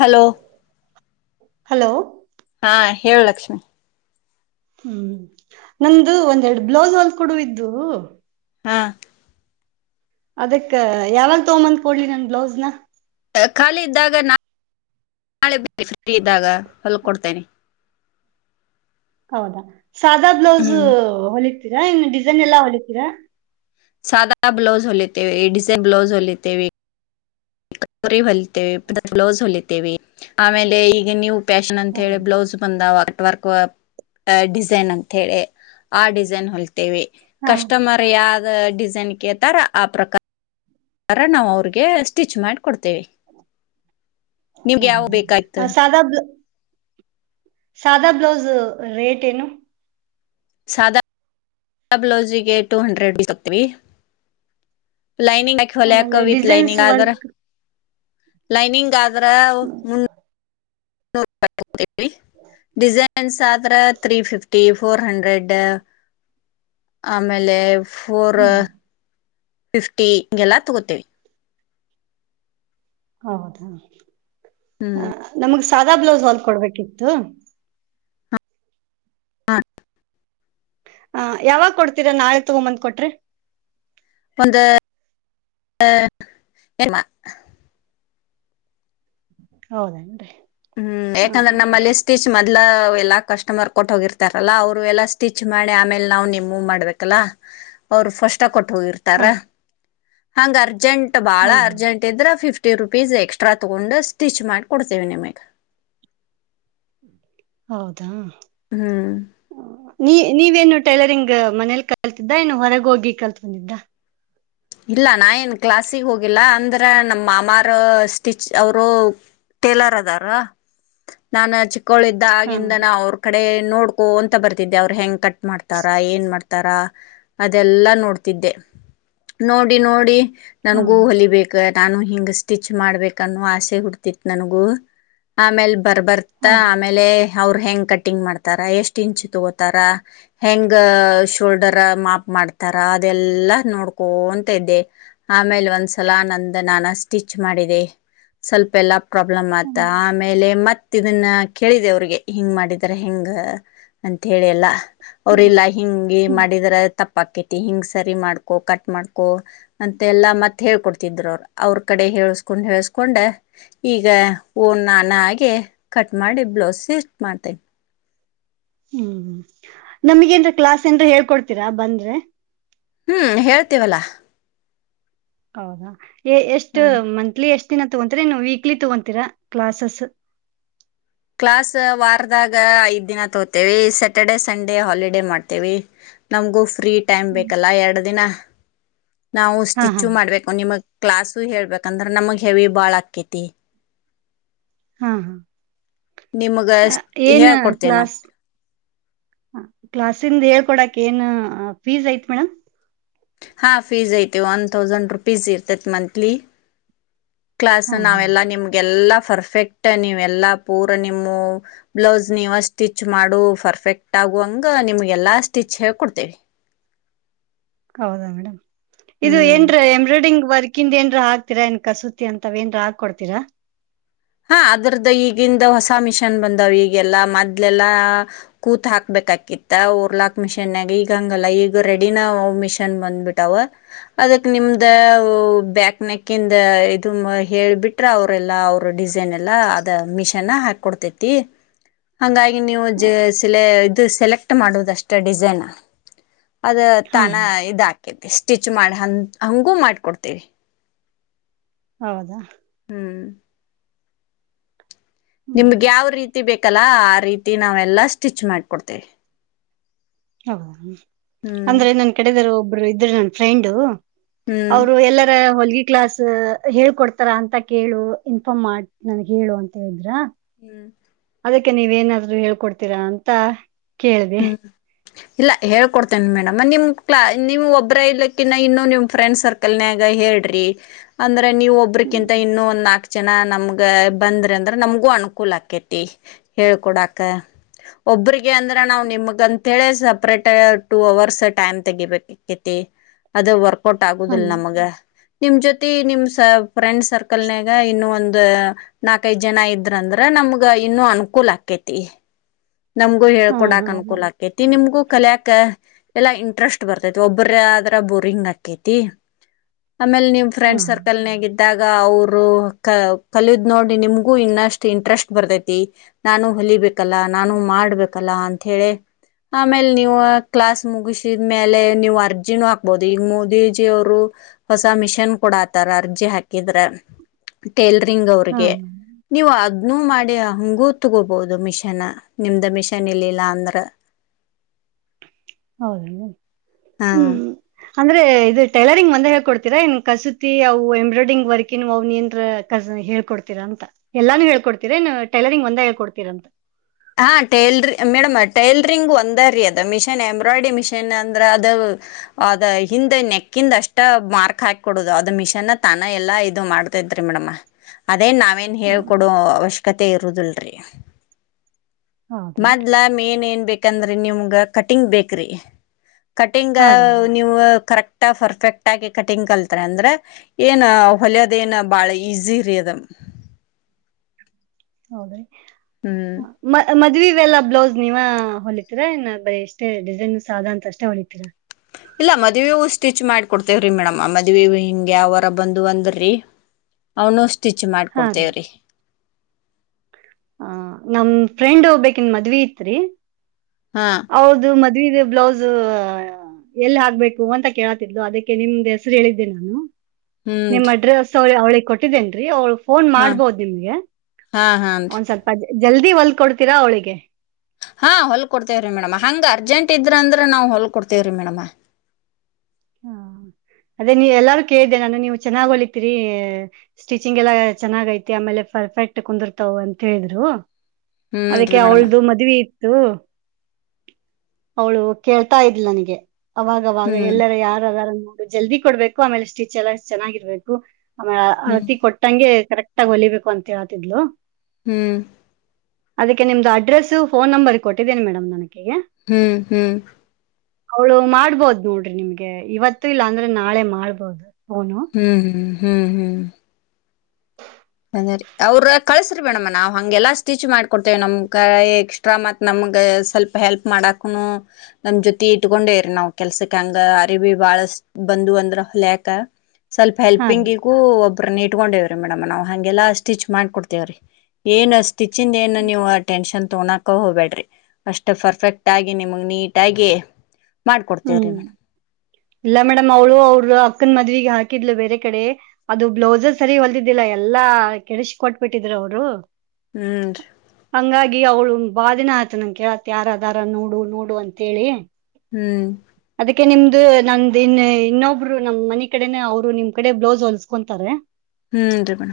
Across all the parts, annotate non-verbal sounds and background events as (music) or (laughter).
Hello hello ಹಾ ಹೇಳು ಲಕ್ಷ್ಮಿ ಹ್ಮ್ ನಂದು ಒಂದೆರಡು ಬ್ಲೌಸ್ ಹೊಲ್ದು ಕೊಡುವು ಇದ್ವು ಹಾ ಅದಕ್ಕ ಯಾವಗ ತಗೋ ಬಂದು ಕೊಡ್ಲಿ ನನ್ ಬ್ಲೌಸ್ನ ಖಾಲಿ ಇದ್ದಾಗ (unintelligible) ನಾಳೆ ಬರೀ ಫ್ರೀ ಇದ್ದಾಗ ಹೊಲ್ ಕೊಡ್ತೇನೆ ಹೌದಾ ಸಾದಾ ಬ್ಲೌಸ್ ಹ್ಮ್ ಹೊಲಿತಿ ತೀರಾ ಡಿಸೈನ್ ಎಲ್ಲಾ ಹೊಲಿತೀರಾ ಸಾದಾ ಬ್ಲೌಸ್ ಹೊಲತೆೇವೆ ಡಿಸೈನ್ ಬ್ಲೌಸ್ ಹೊಲತೇವೆ (unintelligible) ಹೊಲತೆವೆ ಬ್ಲೌಸ್ ಹೊಲತೆವೆ ಆಮೇಲೆ ಈಗ ನ್ಯೂ ಫ್ಯಾಷನ್ ಅಂತ ಹೇಳಿ ಬ್ಲೌಸ್ ಬಂದ ಅರ್ಟ್ ವರ್ಕ್ ಡಿಸೈನ್ ಅಂತ ಹೇಳಿ ಆ ಡಿಸೈನ್ ಹೋಲಿ ತೇವೆ ಹಾ ಕಸ್ಟಮರ್ ಯಾವ್ದು ಡಿಸೈನ್ ಕೇಳತಾರ ಆ ಪ್ರಕಾರ ನಾವು ಅವ್ರಿಗೆ ಸ್ಟಿಚ್ ಮಾಡ್ ಕೊಡ್ತೇವೆ (inaudible) ನಿಮ್ಗೆ ಯಾವ ಬೇಕಾಯ್ತು ಹೌದಾ ಸಾದಾ ಬ್ಲ ಸಾದಾ ಬ್ಲೌಸ್ ರೇಟ್ ಏನು ಸಾದಾ (inaudible) ಬ್ಲೌಸಿಗೆ ಟೂ ಹಂಡ್ರೆಡ್ ತಗೋತೀವಿ ಲೈನಿಂಗ್ ಯಾಕೆ ಹೊಲ್ಯಾಕ್ ಆಮೇಲೆ ವಿತ್ ಡಿಸೈನ್ಸ್ ಲೈನಿಂಗ್ ಆದ್ರ ವರ್ಕ್ ಲೈನಿಂಗ್ ಆದ್ರ ಮುನ್ನೂ (unintelligible) ಡಿಸೈನ್ಸ್ ಆದ್ರ ತ್ರೀ ಫಿಫ್ಟಿ ಫೋರ್ ಹಂಡ್ರೆಡ್ ಆಮೇಲೆ ಫೋರ್ ಹ್ಮ್ ಫಿಫ್ಟಿ ಹಿಂಗೆಲ್ಲಾ ತಗೋತೇವಿ ಹೌದಾ ಹಾ ಹ್ಮ್ ನಮಗ್ ಸಾದಾ ಬ್ಲೌಸ್ ಹೊಲ್ದ ಕೊಡ್ಬೇಕಿತ್ತು ಹಾ ಹಾ ಯಾವಾಗ ಕೊಡ್ತೀರಾ ನಾಳೆ ತಗೊಂಬಂದ್ ಕೊಟ್ರೇ ಒಂದು (unintelligible) ಹೌದೇನ್ರಿ ಹ್ಮ್ ಯಾಕಂದ್ರೆ ಹ ನಮ್ಮಲ್ಲಿ ಸ್ಟಿಚ್ ಎಲ್ಲಾ ಕಸ್ಟಮರ್ ಕೊಟ್ಟೋಗಿರ್ತಾರಲ್ಲ ಅವ್ರು ಎಲ್ಲಾ ಸ್ಟಿಚ್ ಮಾಡಿ ಆಮೇಲೆ ನಾವು ನಿಮ್ಮವು ಮಾಡ್ಬೇಕಲ್ಲಾ ಅವ್ರು ಫಸ್ಟ್ ಕೊ ಹೋಗಿತ್ತಾರ ಹಾ (unintelligible) ಅರ್ಜೆಂಟ್ ಬಾಳ ಹಾ ಅರ್ಜೆಂಟ್ ಇದ್ರೆ ಫಿಫ್ಟಿ ಫಿಫ್ಟಿ ರುಪೀಸ್ ಎಕ್ಸ್ಟ್ರಾ ತಗೊಂಡು ಸ್ಟಿಚ್ ಮಾಡಿ ಕೊಡ್ತೀವಿ ನಿಮಗೆ ಹೌದಾ ಹ್ಮ್ ನೀ ನೀವೇನು ಟೈಲರಿಂಗ್ ಮನೇಲಿ ಕಲ್ತಿದ್ದ ಏನು ಹೊರಗ ಹೋಗಿ ಕಲ್ತ್ ಬಂದಿದ್ದ ಇಲ್ಲ ನಾ ಏನ್ ಕ್ಲಾಸ್ಸಿಗೆ ಹೋಗಿಲ್ಲ ಅಂದ್ರೆ ನಮ್ಮ ಮಾಮಾರ ಸ್ಟಿಚ್ ಅವರು ಟೇಲರ್ ಅದಾರ ನಾನ ಚಿ ಹಾ ಕ್ಕೋಳಿದ್ದಾಗಿಂದ ನಾ ಅವ್ರ ಕಡೆ ನೋಡ್ಕೋ ಅಂತ ಬರ್ತಿದ್ದೆ ಅವ್ರು ಹೆಂಗ್ ಕಟ್ಟ ಮಾಡ್ತಾರಾ ಏನ್ ಮಾಡ್ತ ತರಾ ಅದೆಲ್ಲಾ ನೋಡ್ತಿದ್ದೆ ನೋಡಿ ನೋಡಿ ಹಾ ನನ್ಗೂ ಹೊಲಿ ಬೇಕ ನಾನು ಹಿಂಗ ಸ್ಟಿಚ್ ಮಾಡ್ಬೇಕನ್ನೋ ಆಸೆ ಹುಡ್ತಿತ್ ನನಗು ಆಮೇಲ್ ಹಾ ಬರ್ಬರ್ತ್ತಾ ಆಮೇಲೆ ಅವರು ಹೆಂಗ್ ಕಟ್ಟಿಂಗ್ ಮಾಡ್ತಾರ ಎಷ್ಟ್ ಇಂಚ್ ತಗೋತಾರ ಹೆಂಗ ಶೋಲ್ಡರ್ ಮಾಪ್ ಮಾಡ್ತಾರ ಅದೆಲ್ಲ ನೋಡ್ ಕೋಂತ ಇದ್ದೆ ಆಮೇಲೆ ಒಂದ್ಸಲ ನಂದ ನಾನ ಸ್ಟಿಚ್ ಮಾಡಿದೆ ಸ್ವಲ್ಪ ಎಲ್ಲಾ ಪ್ರಾಬ್ಲಮ್ ಆತ ಹ್ಮ್ ಆಮೇಲೆ ಮತ್ತೆ ಮ ಇದನ್ನ ಕೇಳಿದೆ ಅವ್ರಿಗೆ ಹಿಂಗ್ ಮಾಡಿದ್ದಾರೆ ಹೆಂಗ ಅಂತ ಹೇಳಿ ಎಲ್ಲ ಅವ್ರಲ್ಲ ಹಿಂಗಿ ಮಾಡಿದ್ರ ತಪ್ಪಾಕೈತಿ ಹಿಂಗ ಸರಿ ಮಾಡ್ಕೋ ಕಟ್ಟ ಕ ಮಾಡ್ಕೊ ಅಂತೆ ಎಲ್ಲಾ ಮತ್ತ್ ಹೇಳ್ಕೊಡ್ತಿದ್ರು ಅವರು ಅವ್ರ ಕಡೆ ಹಳ್ಸ್ಕೊಂಡ್ ಹೇಳ್ಸ್ಕೊಂಡ ಈಗ ಓನ್ ನಾನ ಆಗಿ ಕಟ್ ಮಾಡಿ ಬ್ಲೌಸ್ ಮಾಡ್ತೇನಿ ಹ್ಮ್ ನಮಗೇನರ ಕ್ಲಾಸ್ ಏನರ ಹೇಳ್ಕೊಡ್ತೀರಾ ಬಂದ್ರೆ ಹ್ಮ್ ಹೇಳ್ತೇವಲ್ಲಾ ಹೌದಾ ಎಷ್ಟು ಹ ಮಂತ್ಲಿ ಎಷ್ಟು ದಿನ ತಗೊಂತ್ರ ನೀ ವೀಕ್ಲಿ ತಗೊಂತೀರಾ ಕ್ಲಾಸಸ್ ಕ್ಲಾಸ್ ವಾರದಾಗ ಐದ್ ದಿನ ತೋತೇವಿ ಸ್ಯಾಟರ್ಡೆ ಸಂಡೇ ಹಾಲಿಡೇ ಮಾಡ್ತೇವಿ ನಮ್ಗು ಫ್ರೀ ಟೈಮ್ ಬೇಕಲ್ಲ ಎರಡು ದಿನ ಹ ನಾವು ಹಾ ಹಾ ಸ್ಟಿಚ್ಚು ಮಾಡ್ಬೇಕು ನಿಮಗ್ ಕ್ಲಾಸು ಹೇಳ್ಬೇಕಂದ್ರ ನಮಗ್ ಹೆವಿ ಬಾಳ್ ಆಕೇತಿ ಹಾ ಹಾ ಏನ್ ಹೇಳ್ಕೊಡ್ತೇವಿ ನಾವ್ ಕ್ಲಾಸ್ ಹಾ ಕ್ಲಾಸ್ ಹೇಳ್ಕೊಡಕ್ ಏನ್ ಫೀಸ್ ಐತ್ ಮೇಡಮ್ ಹಾ ಫೀಸ್ ಐತೆ ಓನ್ ಥೌಸಂಡಂಡ ರೂಪೀಸ್ ಇರ್ತತಿ ಮಂತ್ಲಿ ಕ್ಲಾಸ್ ಹಾ ಹಾ ನಾವೆಲ್ಲಾ ನಿಮ್ಗೆಲ್ಲಾ ಫರ್ಫೆಕ್ಟ್ ನೀವೆಲ್ಲಾ ಪೂರಾ ನಿಮ್ಮ ಬ್ಲೌಸ್ ನೀವ ಸ್ಟಿಚ್ ಮಾಡು ಫರ್ಫೆಕ್ಟ್ ಆಗುವಂಗ ನಿಮ್ಗೆಲ್ಲಾ ಸ್ಟಿಚ್ ಹೇಕೊಡ್ತೇವಿ ಹೌದಾ ಮೇಡಮ್ ಇದು ಹ್ಮ್ ಏನ್ರ ಎಂಬ್ರಾಯ್ಡ್ರಂಗ್ ವರ್ಕ್ ಅಕ್ಕಿಂದ ಏನ್ ಹಾಕ್ತಿ ಏನ್ ಕಸೂತಿ ಅಂತ ಏನ್ ಹಾಕ ಕೊಡ್ತೀರಾ ಹಾ ಅದ್ರದ್ದ ಈಗಿಂದ ಹೊಸ ಮಿಷನ್ ಬಂದಾವ್ ಈಗೆಲ್ಲಾ ಮದ್ಲೆಲ್ಲಾ ಕೂತ್ ಹಾಕ್ಬೇಕ ಆಕಿತ್ತ ಓರ್ಲಾಕ್ ಮಿಷನ್ ಗ ಈಗ ಹಂಗಲ್ಲ ಈಗ ರೆಡಿನ ಮಿಷನ್ ಬಂದ್ಬಿಟ್ಟವ ಅದಕ್ ನಿಮ್ದ ಬ್ಯಾಕ್ ನೆಕ್ಂದ ಇದದು ಹೇಬಿಟ್ರ ಅವ್ರಲ್ಲಾ ಡಿಸೈನ್ ಎಲ್ಲ ಅದು ಮಿಷನ್ ಹಾಕಿಕೋಡ್ ತೈ ತಿ ಹಂಗಾಗಿ ನಿವು ಇ ಸಲೆಕ್ಟ್ ಮಾಡುದುಷ್ಟ ಡಿಸೈನ್ ಅದ ಹಾ ತಾನ ಹಾ ಇದಾಕ ಸ್ಟಿಚ್ ಮಾಡ ಹಂಗೂ ಮಾಡ್ಕೊಡ್ತೇರಿ ಹೌದಾ ಹ್ಮ್ ಹ್ಮ್ ನಿಮ್ಗೆ ಯಾವ್ ರೀತಿ ಬೇಕಲ್ಲ ಆ ರೀತಿ ನಾವೆಲ್ಲಷ್ಟ ಸ್ಟಿಚ್ ಮಾಡ್ಕೊಡ್ತೇವೆ ಹೌದಾ ಅಂದ್ರೆ ನನ್ ಕಡದಿರು ಒಬ್ ಇಬ್ರು ಇದ್ರೆ ನನ್ ಫ್ರೆಂಡು ಹ್ಮ್ ಅವರು ಎಲ್ಲರ ಹೊಲಗಿ ಕ್ಲಾಸ್ ಹೇಳ್ಕೊಡ್ತಾರ ಅಂತ ಕೇಳು ಇನ್ಫಾರ್ಮ್ ಮಾಡ ನನ್ಗ್ ಹೇಳು ಅಂತಿದ್ರ ಹ್ಮ್ ಅದಕ್ಕೆ ನೀವ ಏನಾದ್ರರು ಹೇಳ್ಕೊಡ್ತೀರಾ ಅಂತ ಕೇಳಿದೆ ಹ್ಮ್ ಇಲ್ಲ ಹೇಳ್ಕೊಡ್ತೇನೆ ಮೇಡಮ್ ನಿಮ್ ಕ್ಲ ನಿಮ್ ಒಬ್ರ ಇಲಕ್ಕಿನ್ನ ಇನ್ನು ನಿಮ್ ಫ್ರೆಂಡ್ ಸರ್ಕಲ್ ನ್ಯಾಗ ಹೇಳ್ರಿ ಅಂದ್ರ ನೀವು ಹ್ಮ್ ಒಬ್ಬ್ರಕಿಂತ ಇನ್ನೂ ಒಂದ್ ನಾಕ್ ಜನಾ ಜನ ನಮ್ಗ ಬಂದ್ರ ಅಂದ್ರ ನಮ್ಗೂ ಅನುಕೂಲ ಆಕೇತಿ ಹೇಳ್ಕೊಡಾಕ ಒಬ್ರಿಗೆ ಅಂದ್ರ ಅಂತೇಳೆ ಸಪ್ರೇಟ್ ಟೂ ಅವರ್ಸ್ ಟೈಮ್ ತೆಗಿಬೇಕೈತಿ ಅದು ವರ್ಕ್ ಕೊಟ್ಟ ಆಗುದಿಲ್ಲ ಹ್ಮ್ ನಮಗ ನಿಮ್ ಜೊತೆ ನಿಮ ಸ ಫ್ರೆಂಡ್ ಸರ್ಕಲ್ನಾಗ ಇನ್ನು ಒಂದು ಒ ನಾಕೈದ್ ಜನ ಇದ್ರಂದ್ರ ನಮ್ಗ ಇನ್ನು ಅನುಕೂಲ್ ಆಕೇತಿ ನಮ್ಗೂ ಹಾ ಹೇಳ್ಕೊಡಾಕ್ ಹಾ ಅನುಕೂಲ ಆಕೈತಿ ನಿಮ್ಗೂ ಕಲಿಯಾಕ್ ಎಲ್ಲಾ ಇಂಟ್ರೆಸ್ಟ್ ಬರ್ತೈತಿ ಒಬ್ಬರ ಆದ್ರ ಬೋರಿಂಗ್ ಆಗ್ಕೈತಿ ಆಮೇಲೆ ನಿಮ್ ಹಾ ಫ್ರೆಂಡ್ ಸರ್ಕಲ್ ನೀವಿದ್ದು ಆ ಗ ಅವರು ಕಲಿದ್ ನೋಡಿ ನಿಮ್ಗೂ ಇನ್ನಷ್ಟು ಇಂಟ್ರೆಸ್ಟ್ ಬರ್ತೈತಿ ನಾನು ಹೊಲಿಬೇಕಲ್ಲ ನಾನು ಮಾಡ್ಬೇಕು ಲ್ಲಾ ಅಂತ ಹೇಳಿ ಆಮೇಲ್ ನೀವು ಕ್ಲಾಸ್ ಮುಗಿಸಿದ್ಮೇಲೆ ನೀವು ಅರ್ಜಿನೂ ಹಾಕ್ಬೋದು ಈಗ ಮೋದಿಜಿ ಅವರು ಹೊಸ ಮಿಷನ್ ಕೊಡಾತಾರ ಅರ್ಜಿ ಹಾಕಿದ್ರೆ ಟೇಲರಿಂಗ್ ಹಾ ಅವ್ರಿಗೆ ನೀವು ಅ ನೀವ್ ಮಾಡಿ ಹಂಗೂ ತಗೋಬಹುದು ಮಿಷನ್ ಆ ನಿಮ್ದ ಮಿಷನ್ ಇಲ್ಲಿಲ್ಲ ಅಂದ್ರ ಹೌದ ಏನ್ರಿ ಹಾ ಹ್ಮ್ ಅಂದ್ರೆ ಇದು ಟೈಲರಿಂಗ್ ಒಂದೇ ಹೇಳ್ಕೊಡ್ತಿರಾ ಏನ್ ಕಸೂತಿ ಅವು ಎಂಬ್ರಾಯ್ಡ್ರಿಂಗ್ ವರ್ಕಿನು ಅವು ಎನ್ರ ಕಸ ಹೇಳ್ಕೊಡ್ತೀರಾ ಅಂತ ಎಲ್ಲಾನು ಹೇಳ್ಕೊಡತಿರೇನ್ ಟೈಲರಿಂಗ್ ಒಂದ ಹಳ್ಕೊಡ್ತೀರ ಅಂತ ಹಾ ಟೇಲರಿ ಮೇಡಮ್ ಟೇಲರಿಂಗ್ ಒಂದರಿ ಅದ ಮಿಷನ್ ಎಂಬ್ರಾಯ್ಡ್ರಿ ಮಿಷಿನ್ ಅಂದ್ರ ಅದು ಅದ ಹಿಂದ್ ನೆಕಿಂದ ಅಷ್ಟ ಮಾರ್ಕ್ ಹಾಕ ಕೊಡುದು ಅದ ಮಿಷನ್ ತಾನ ಎಲ್ಲಾ ಇದು ಮಾಡ್ತತೈತ್ರಿ ಮೇಡಮ್ ಅದೇ ನಾವ ವೇನ್ ಹಾ ಹೇಳ್ ಕೊಡೊ ಅವಶ್ಯ ಕತೆ ಇರುದುಲ್ರಿ ಹೌದೇನ್ರಿ ಮೊದ್ಲ ಮೇನ್ ಏನ್ ಬೇಕಂದ್ರ ನಿಮಗ ಕಟಿಂಗ್ ಬೇಕ್ರಿ ಕಟಿಂಗ್ ಹಾ ರೀ ನೀವು ಕರೆಕ್ಟ್ ಟ್ಟ ಫರ್ಫೆಕ್ಟ್ ಆಗಿ ಕಟಿಂಗ್ ಕಲ್ತರಂದ್ರ ಏನ ಹೊಲಿಯೋದೇನ ಬಾಳ ಈಜಿರಿ ಅದ ಹೌದೇನ್ ಹ್ಮ್ ಮ ಮದ್ವಿ ನೀವೆಲ್ಲ ಬ್ಲೌಸ್ ನೀವ ಹೊಲಿತೀರಾ ಇನ್ನು ಬರೀ ಎಷ್ಟೇ ಡಿಸೈನ್ ಸಾದ ಅಂತ ಅಷ್ಟೇ ಹೊಲಿತೀರಾ ಇಲ್ಲ ಮದ್ವೆವು ಸ್ಟಿಚ್ ಮಾಡ್ಕೊಡ್ತೇವ್ರಿ ಮೇಡಮ ಮದ್ವೇವು ಹಿಂಗೆ ಯಾವರ ಬಂದು ಅಂದುರಿ ಅವನಸ್ ಸ್ಟಿಚ್ ಹಾ ಮಾಡಕೊಡ್ತೇವ್ರೀ ಹ ನಮ ಫ್ರೆಂಡ್ ಒಬ್ಬಾಕಿನ್ ಮದ್ವಿ ಇತ್ರಿ ಹಾ ಅವ್ಳ್ದು ಮದ ಸೀರೆ ಬ್ಲೌಸ್ ಎಲ್ಲಿ ಹಾಕ್ಬೇಕು ಅಂತ ಕೇಳತಿದ್ಲು ಅದಕ್ಕೆ ನಿಮ್ದ್ ಹೆಸರು ಹೇಳಿದ್ದೆ ನಾನು ನಿಮ್ ಹ್ಞೂನ್ರಿ ಅಡ್ರೆಸ ಅವಳ ಅವಳಿಗ ಕೊಟ್ಟಿದ್ದೇನ್ರೀ ಅವಳ ಫೋನ್ ಹಾ ಮಾಡ್ಬೋದು ನಿಮ್ಗೆ ಹಾ ಹಾನ್ರಿ ಒಂದ್ ಸ್ವಲ್ಪದ ಜಲ್ದಿ ಹೊಲ್ ಕೊಡ್ತೀರಾ ಅವಳಿಗೆ ಹಾ ಹೊಲ್ ಕೊಡ್ತೇವ್ರಿ ಮೇಡಮ ಹಂಗ ಅರ್ಜೆಂಟ್ ಇದ್ರ ಅಂದ್ರ ನಾವು ಹೊಲ್ ಕೊಡ್ತೇವ್ರೀ ಮೇಡಮ ಹಾ ಅದೇ ನೀ ಎಲ್ಲಾರು ಕೇಳ್ದೆ ನಾನು ನೀವು ಚೆನ್ನಾಗ್ ಹೊಲಿತೀರಿ ಸ್ಟಿಚಿಂಗ್ ಎಲ್ಲಾ ಚೆನ್ನಾಗ್ ಐತಿ ಆಮೇಲೆ ಪರ್ಫೆಕ್ಟ್ ಕುಂದಿರ್ತಾವ ಅಂತ ಹೇಳಿದ್ರು ಅದಕ್ಕೆ ಹ್ಞೂನ್ರಿ ಮೇಡಮ ಅವಳ್ದು ಮದ್ವಿ ಇ ತ್ತು ಅವಳು ಕೇಳ್ತಾ ಇದ್ಲ ನನಗೆ ಅವಾಗವಾಗ ಹ್ಞೂ ಎಲ್ಲರೆಯ ಜಲ್ದಿ ಕೊಡ್ಬೇಕು ಆಮೇಲೆ ಸ್ಟಿಚ್ ಎಲ್ಲ ಚೆನ್ನಾಗಿರ್ಬೇಕು ಆಮೇಲೆ ಹ್ಞೂ ಅಳತಿ ಕೊಟ್ಟಂಗೆ ಕರೆಕ್ಟ್ ಆಗಿ ಹೊಲಿಬೇಕು ಅಂತ ಹೇಳ್ತಿದ್ಲು ಹ್ಮ್ ಅದಕ್ಕೆ ನಿಮ್ದು ಅಡ್ರೆಸ್ ಫೋನ್ ನಂಬರ್ ಕೊಟ್ಟಿದ್ದೀನಿ ಮೇಡಮ್ ನಾನ ಅಕಿಗೆ ಹ್ಮ್ ಹ್ಮ್ ಅವ್ಳು ಮಾಡ್ಬೋದ್ ನೋಡ್ರಿ ನಿಮ್ಗೆ ಗೆ ಹಾಗೆ ಇವತ್ತು ಇಲ್ಲ ಅಂದ್ರೆ ನಾಳೆ ಮಾಡ್ಬೋದು ಫೋನು ಹ್ಮ್ ಹ್ಮ್ ಹ್ಮ್ ಹ್ಮ್ ಅರಿ ಅವ್ರ ಕಳ್ಸ್ರಿ ಮೇಡಮ್ಮ ನಾವ್ ಹಂಗೆಲ್ಲಾ ಸ್ಟಿಚ್ ಮಾಡ್ಕೊಡ್ತೇವ ನಮ್ ಕ ಎಕ್ಸ್ಟ್ರಾ ಮತ್ ನಮಗ ಸ್ವಲ್ಪ ಹೆಲ್ಪ್ ಮಾಡಕನು ನಮ ಜೊತಿ ಇಟ್ಕೊಂಡೇವ್ರರಿ ನಾವ್ ಕೆಲ್ಸಕ್ ಹಂಗ ಅರಿ ಭ ಬಾಳ ಬಂದು ಅಂದ್ರ ಹೊಳ್ಯಾಕ. ಸ್ವಲ್ಪ ಹಾ ಹೆಲ್ಪಿಂಗಿಗೂ- ಒಬ್ಬರನ್ನ ಇಟ್ಕೊಂಡಿವಿ ಮೇಡ್ ನಾವು. ಹಗೆಲ್ಲಾ ಸ್ಟಿಚ್ ಮಾಡ್ಕೊಡ್ತೇವ್ರಿ ಏನ್ ಸ್ಟಿಚ್ಂದ ಏನು ನೀವು ಟೆನ್ಷನ್ ತೊಗೊಂಡಕ ಹೋಗಬೇಡ್ರಿ ಅಷ್ಟ ಪರ್ಫೆಕ್ಟ್ ಆಗಿ ನಿಮಗ್ ನೀಟಾಗಿ- ಹ್ಮ್ ಮಾಡ್ಕೊಡ್ತೇವ್ರಿ ಮೇಡಮ್ ಇಲ್ಲ ಮೇಡಮ್ ಅವಳು ಅವರು ಅಕ್ಕನ್ ಮದವಿ- ಹಾಕಿದ್ಲು ಬೇರೆ ಕಡೆ ಅದು ಬ್ಲೌಸರ್ ಸರಿ ಹೊಲ್ದಿದ್ದಿಲ್ಲ ಎಲ್ಲಾ ಕೆಡಸ ಕೊಟ್ ಬಿಟ್ಟಿದ್ರು ಅವರು. ಹ್ ರಿ. ಹಂಗಾಗಿ ಅವ್ಳು ಬಾದಿನ ಆಯ್ತ ನನ್ ಕೇಳತ್ತ ಯಾರ ಆದರೇನು ನೋಡು ನೋಡು ಅಂತೇಳಿ. ಹ್ಮ್. ಅದಕ್ಕೆೆ ನಿಮ್ದು ನಂದ ಇನ್ ಇನ್ನೊಬ್ರು ನಮ್ ಮನ ಕಡೆನ ಅವ್ರು ನಿಮ್ ಕಡೆ ಬ್ಲೌಸ್ ಹೊಲಸ್ಕೊಂತತಾರೆ ಹ್ಮ್ನ್ ನರಿ ಮೇಡಂ.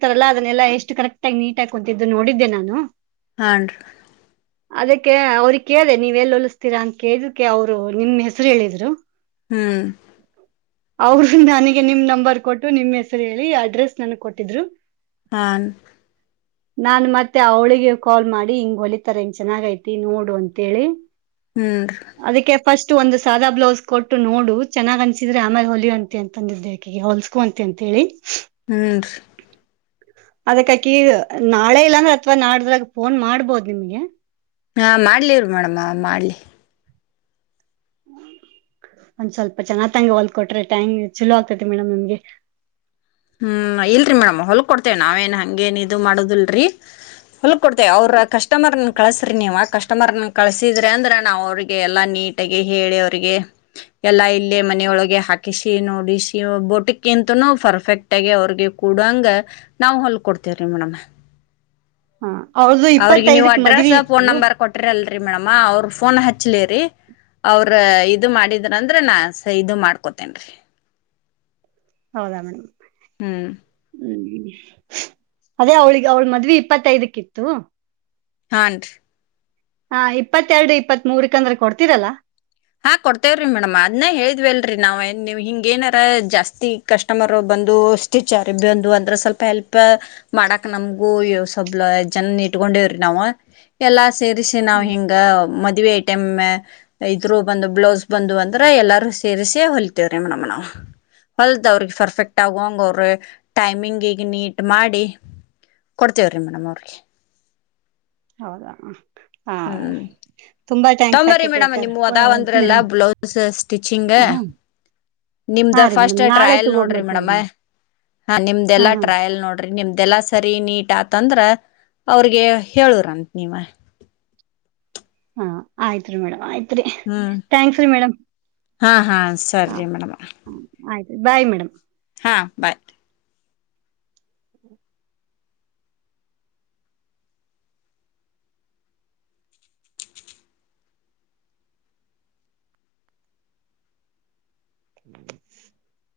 ಅಂತಾರಲ್ಲ ಅದನ್ನಲ್ಲ ಎಷ್ಟು ಕರೆಕ್ಟ್ ಆಗ ನೀಟ್ ಹಾ ಕುಂತತಿದ್ದು ನೋಡಿದ್ದೆ ನಾನು. ಹಾ ನರಿ. ಅದಕ್ಕೆ ಅವ್ರ ಕೇಳೆ ನೀವ ಇಲ್ಲಿ ಹೊಲಿಸತೀರಾ ಅಂತ ಕೇಳಕ್ಕೆ ಅವರು- ನಿಮ್ ಹೆಸರು ಹೇಳಿದ್ರು. ಹ್ಮ್. ಅವರು ನನಗೆ ನಿಮ್ ನಂಬರ್ ಕೊಟ್ಟು ನಿಮ್ ಹೆಸರು ಹೇಳಿ ಅಡ್ರೆಸ್ ನನ್ಗ್ ಕೊಟ್ಟಿದ್ರು. ಹಾ. ನಾನ್ ಮತ್ತೆ ಅವಳಿಗೆ ಕಾಲ್ ಮಾಡಿ ಹಿಂಗ್ ಹೊಲಿತಾರೆ ಹಿಂಗ ಚೆನ್ನಾಗ ಐತಿ ನೋಡು ಅಂತೇಳಿ. ಹ್ಮ್. ಅದಕ್ಕೆ ಫಸ್ಟ್ ಒಂದು ಸಾದಾ ಬ್ಲೌಸ್ ಕೊಟ್ಟು ನೋಡು ಚೆನ್ನಾಗ್ ಅನ್ಸಿದ್ರೆ ಆಮೇಲೆ ಹೊಲುವಂತೆ ಅಂತ ಅಂದಿ ದೇ ಅಕಿಗೆ ಹೊಲ್ಸ್ಕುವಂತೆ ಅಂತೇಳಿ. ಹ್ಮ ರಿ. ಅದಕ್ಕ ಆಕಿ ನಾಳೆ ಇಲ್ಲಾಂದ್ರೆ ಅಥ್ವಾ ನಾಡ್ದ್ರಾಗ ಫೋನ್ ಮಾಡ್ಬೋದು ನಿಮ್ಗೆ. ಹಾ ಮಾಡ್ಲಿರಿ ಮೇಡಮ್ಮ ಮಾಡ್ಲಿ. ಒಂದ್ ಸ್ವಲ್ಪ ಚೆನ್ನ ತಂಗ ಹೊಲ್ ಕೊಟ್ರೆ ಟ್ಯಾಂಗ್ ಚಲೋ ಆಗ್ತೈತಿ ಮೇಡಮ್ ನಮ್ಗೆ. ಹ್ಮ್ ಇಲ್ರಿ ಮೇಡಮ್ ಹೊಲ್ ಕೊಡ್ತೇವೆ ನಾವೇನ್ ಹಂಗೇನ್ ಇದು ಮಾಡುದಲ್ರಿ. ಹೊಲ್ಕ್ ಕೊಡ್ತೇವೆ ಅವ್ರರ ಕಸ್ಟಮರ್- ಕಳಸ್ರಿ ನೀವು ಆ ಕಸ್ಟಮರ್ನ ಕಳಸಿದ್ರೆ ಅಂದ್ರೆ ನಾವು ಅವ್ರಿಗೆ ಎಲ್ಲಾ ನೀಟಾಗಿ ಹೇಳಿ ಅವ್ರಿಗೆ ಎಲ್ಲಾ ಇಲ್ಲೇ ಮನೆಯೊಳಗೆ ಹಾಕಿಸಿ ನೋಡಿಸಿ ಬೋಟಿಕ್ಕಿಂತನೂ ಪರ್ಫೆಕ್ಟ್- ಒಟ್ಟೆಗೆ ಅವ್ರಿಗೆ ಕೂಡಂಗ ನಾವ್ ಹೊಲ್ಕ ಕೊಡ್ತೇವ್ರಿ ಮೇಡಮ. ಹಾ ಅವ್ರ್ದು ಇಪ್ಪತ್ತೈದಕ್ ಮದುವೆ ಇತ್ತು. ರಿ ಮೇಡಮ್ಮ ಅವರು ಫೋನ್ ಹಚ್ಲಿ ರೀ ಅವ್ರ ಇ ಮಾಡಿದ್ರಂದ್ರೆ ನಾ ಸ ಇದು ಮಾಡ್ಕೋತೇನ್ ರೀ. ಹೌದಾ ಮೇಡಮ್. ಹ್ಮ್. ಹ್ಮ್ ಅದೇ ಅವ್ಳಿಗೆ ಅವ್ಳ ಮದ್ ಇಪ್ಪತ್ತೈದಕ್ಕಿ ಇತ್ತು. ಹಾ ನರಿ. ಹಾ ಇಪ್ಪತ್ತೆರಡು ಇಪ್ಪತ್ಮೂರ್ಕಂದ್ರೆ ಕೊಡ್ತೀರಲ್ಲ. ಹಾ ಕೊಡ್ತೇವ್ರಿ ಮೇಡಮ್ ಅದ್ನ ಹೇಳಿದ್ವಿಲ್ರರಿ ನಾವ್ ವ್ ಹಿಂಗ ಏನಾರ ಜಾಸ್ತಿ ಕಸ್ಟಮರ್ ಬಂದು ಸ್ಟಿಚ್ರ್ ಬಂದು ಅಂದ್ರ ಸ್ವಲ್ಪ ಹೆಲ್ಪ್ ಮಾಡಕ್ ನಮ್ಗೂ ಸೊಬ್ಲ ಜನ ಇಟ್ಕೊಂಡೇವ್ರಿ ನಾವ ಎಲ್ಲಾ. ಸೇರಿಸಿ ನಾವ್ ಹ್ಮ್ ಹಿಂಗ ಮದ್ವೆ ಆ. ಎಮ್ಮೆ. ಇದರು ಬಂದು ಬ್ಲೌಸ್ ಬಂದು ಅಂದ್ರೆ ಎಲ್ಲರೂ ಸೇರಿಸಿ ಹೊಲ್ತೇವ್ರೀ ಮೇಡಮ್ ನಾವು ಹೊಲದ ಅವ್ರಿಗೆ ಪರ್ಫೆಕ್ಟ್ ಆಗೋ ಅಂಗ ಅವ್ರ ಟೈಮಿಂಗ್ ಈಗ ನೀಟ್ ಮಾಡಿ ಕೊಡ್ತೇವ್ರಿ ಮೇಡಮ್. ಅವ್ರಿಗೆ ಹೌದಾ. ಹಾ ಹ್ಮ್ ತುಂಬಾ ಥ್ಯಾಂಕ್ಸ್ ತೊಂಬ್ರಿ ಆಕೈತೆ ಮೇಡಮ ನಿಮ ಅದಾವ ಅಂದ್ರೆಲ್ಲ ಮೇಡಮ್ ಬ್ಲೌಸ್ ಸ್ಟಿಚಿಂಗ್ ಹಾ ನಿಮ್ದ ಹಾ ರೀ ಫಸ್ಟ್ ಮೇಡಮ್ ನಾಳೆ ಟ್ರಯಲ್ ನೋಡ್ರಿ ಮೇಡಮ ತಗೊಂಬರ್ತೇವೆ ಹ ನಿಮ್ದ ಹಾ ಎಲ್ಲಾ ಹಾ ಟ್ರಯಲ್ ನೋಡ್ರಿ ನಿಮ್ದ, ಇದೆಲ್ಲ ಸರಿ ನೀಟ್ ಆತಂದ್ರ ಅವ್ರಿಗೆ ಹೇಳರಂತೆ ನೀವ ಹಾ ಆಯ್ತ್ ರೀ ಮೇಡಮ್ ಆಯ್ತ್, ಹ್ಮ್ ಹಾ ಹಾ ಹಾ ಸರಿ ಮೇಡಮ ಬಾಯ್ ಮೇಡಮ್ ಹಾ ಬಾಯ್ ಹ್ಮ್ (inaudible)